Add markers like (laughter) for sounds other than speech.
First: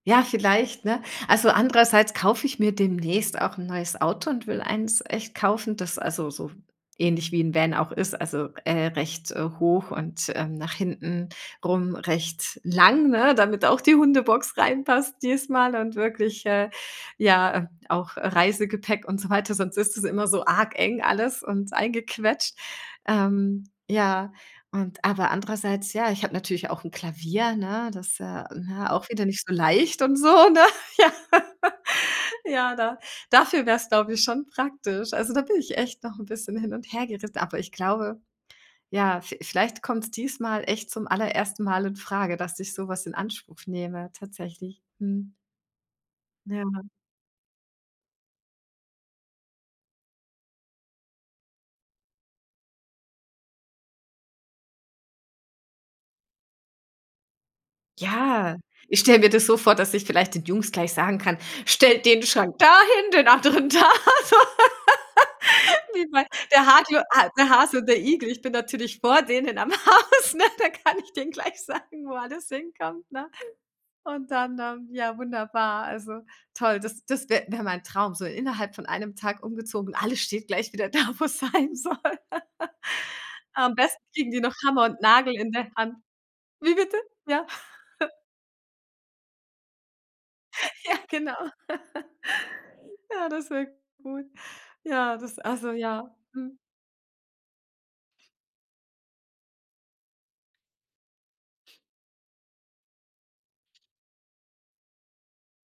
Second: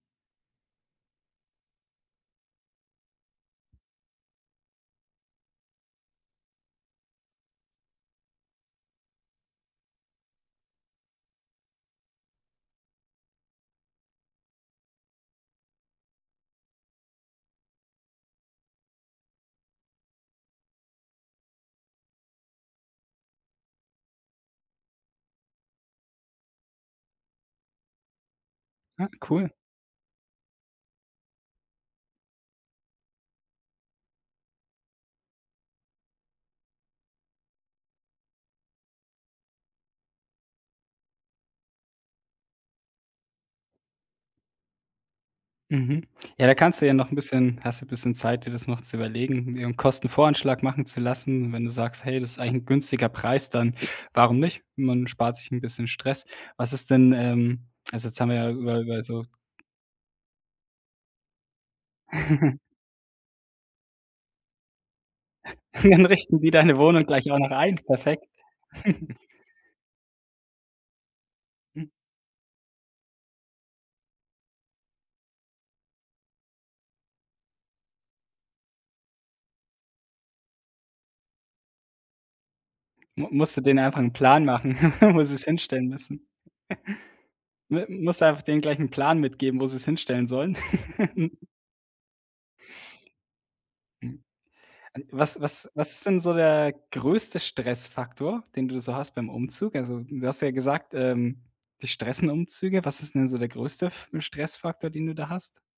Ja, vielleicht, ne? Also, andererseits kaufe ich mir demnächst auch 'n neues Auto und will eins echt kaufen, das also so ähnlich wie Van auch ist, also, äh, recht hoch und, ähm, nach hinten rum recht lang, ne, damit auch die Hundebox reinpasst diesmal und wirklich, äh, ja, ähm, auch, äh, Reisegepäck und so weiter, sonst ist es immer so arg eng alles und eingequetscht. Ähm, ja, und aber andererseits Ja, ich habe natürlich ja auch 'n Klavier, ne, das, äh, ne, Ah, auch wieder nicht cool. so leicht und so, ne? (laughs) Ja. Ja, da dafür wäre es, glaub ich, schon praktisch. Also, da bin ich echt noch 'n bisschen hin und hergeri aber ich glaube, ja, vie vielleicht kommt's diesmal echt zum allerersten Mal infrage, dass ich so was in Anspruch nehme tatsächlich. Mhm. Mhm. Ja, da Ja. kannst du ja noch 'n bisschen hast du bisschen Zeit, dir das noch zu überlegen, dir 'n Kostenvoranschlag machen zu lassen. Wenn du sagst: „Hey, das ist eigentlich 'n günstiger Preis“, dann warum nicht? Man spart sich 'n bisschen Stress. Was ist denn, ähm also, jetzt haben wir ja Ja. über Ich über stelle so mir das so vor, dass ich vielleicht den Jungs gleich sagen kann: „Stellt den Schrank (giggles) dahin, den anderen da“, so. (laughs) (chuckles) Dann Wie bei richten die der deine Wohnung Harte Ha gleich auch der noch ein, Hase und der perfekt. Igel. Ich bin natürlich (giggles) vor denen am Haus, ne? Da kann ich denen gleich sagen, wo alles hinkommt, ne? Und dann, ähm, ja wunderbar, also toll das das wäre wäre mein Traum, so innerhalb von einem Tag umgezogen und alles steht gleich wieder da, wo es sein soll. Mu (laughs) musst du Am denen einfach besten 'n kriegen die Plan noch machen, Hammer und (chuckles) wo Nagel sie es in der hinstellen Hand. müssen. Wie bitte? Ja. (chuckles) M (chuckles) Musst du einfach denen gleich 'n Plan mitgeben, wo sie es hinstellen sollen? Ja, genau. (giggles) (laughs) Ja, das wirkt gut. Ja, das Was was also, was ist ja. denn so Mhm. der größte Stressfaktor, den du so hast beim Umzug? Also, du hast ja gesagt, ähm, dich stressen Umzüge, was ist denn so der größte F Stressfaktor, den du da hast?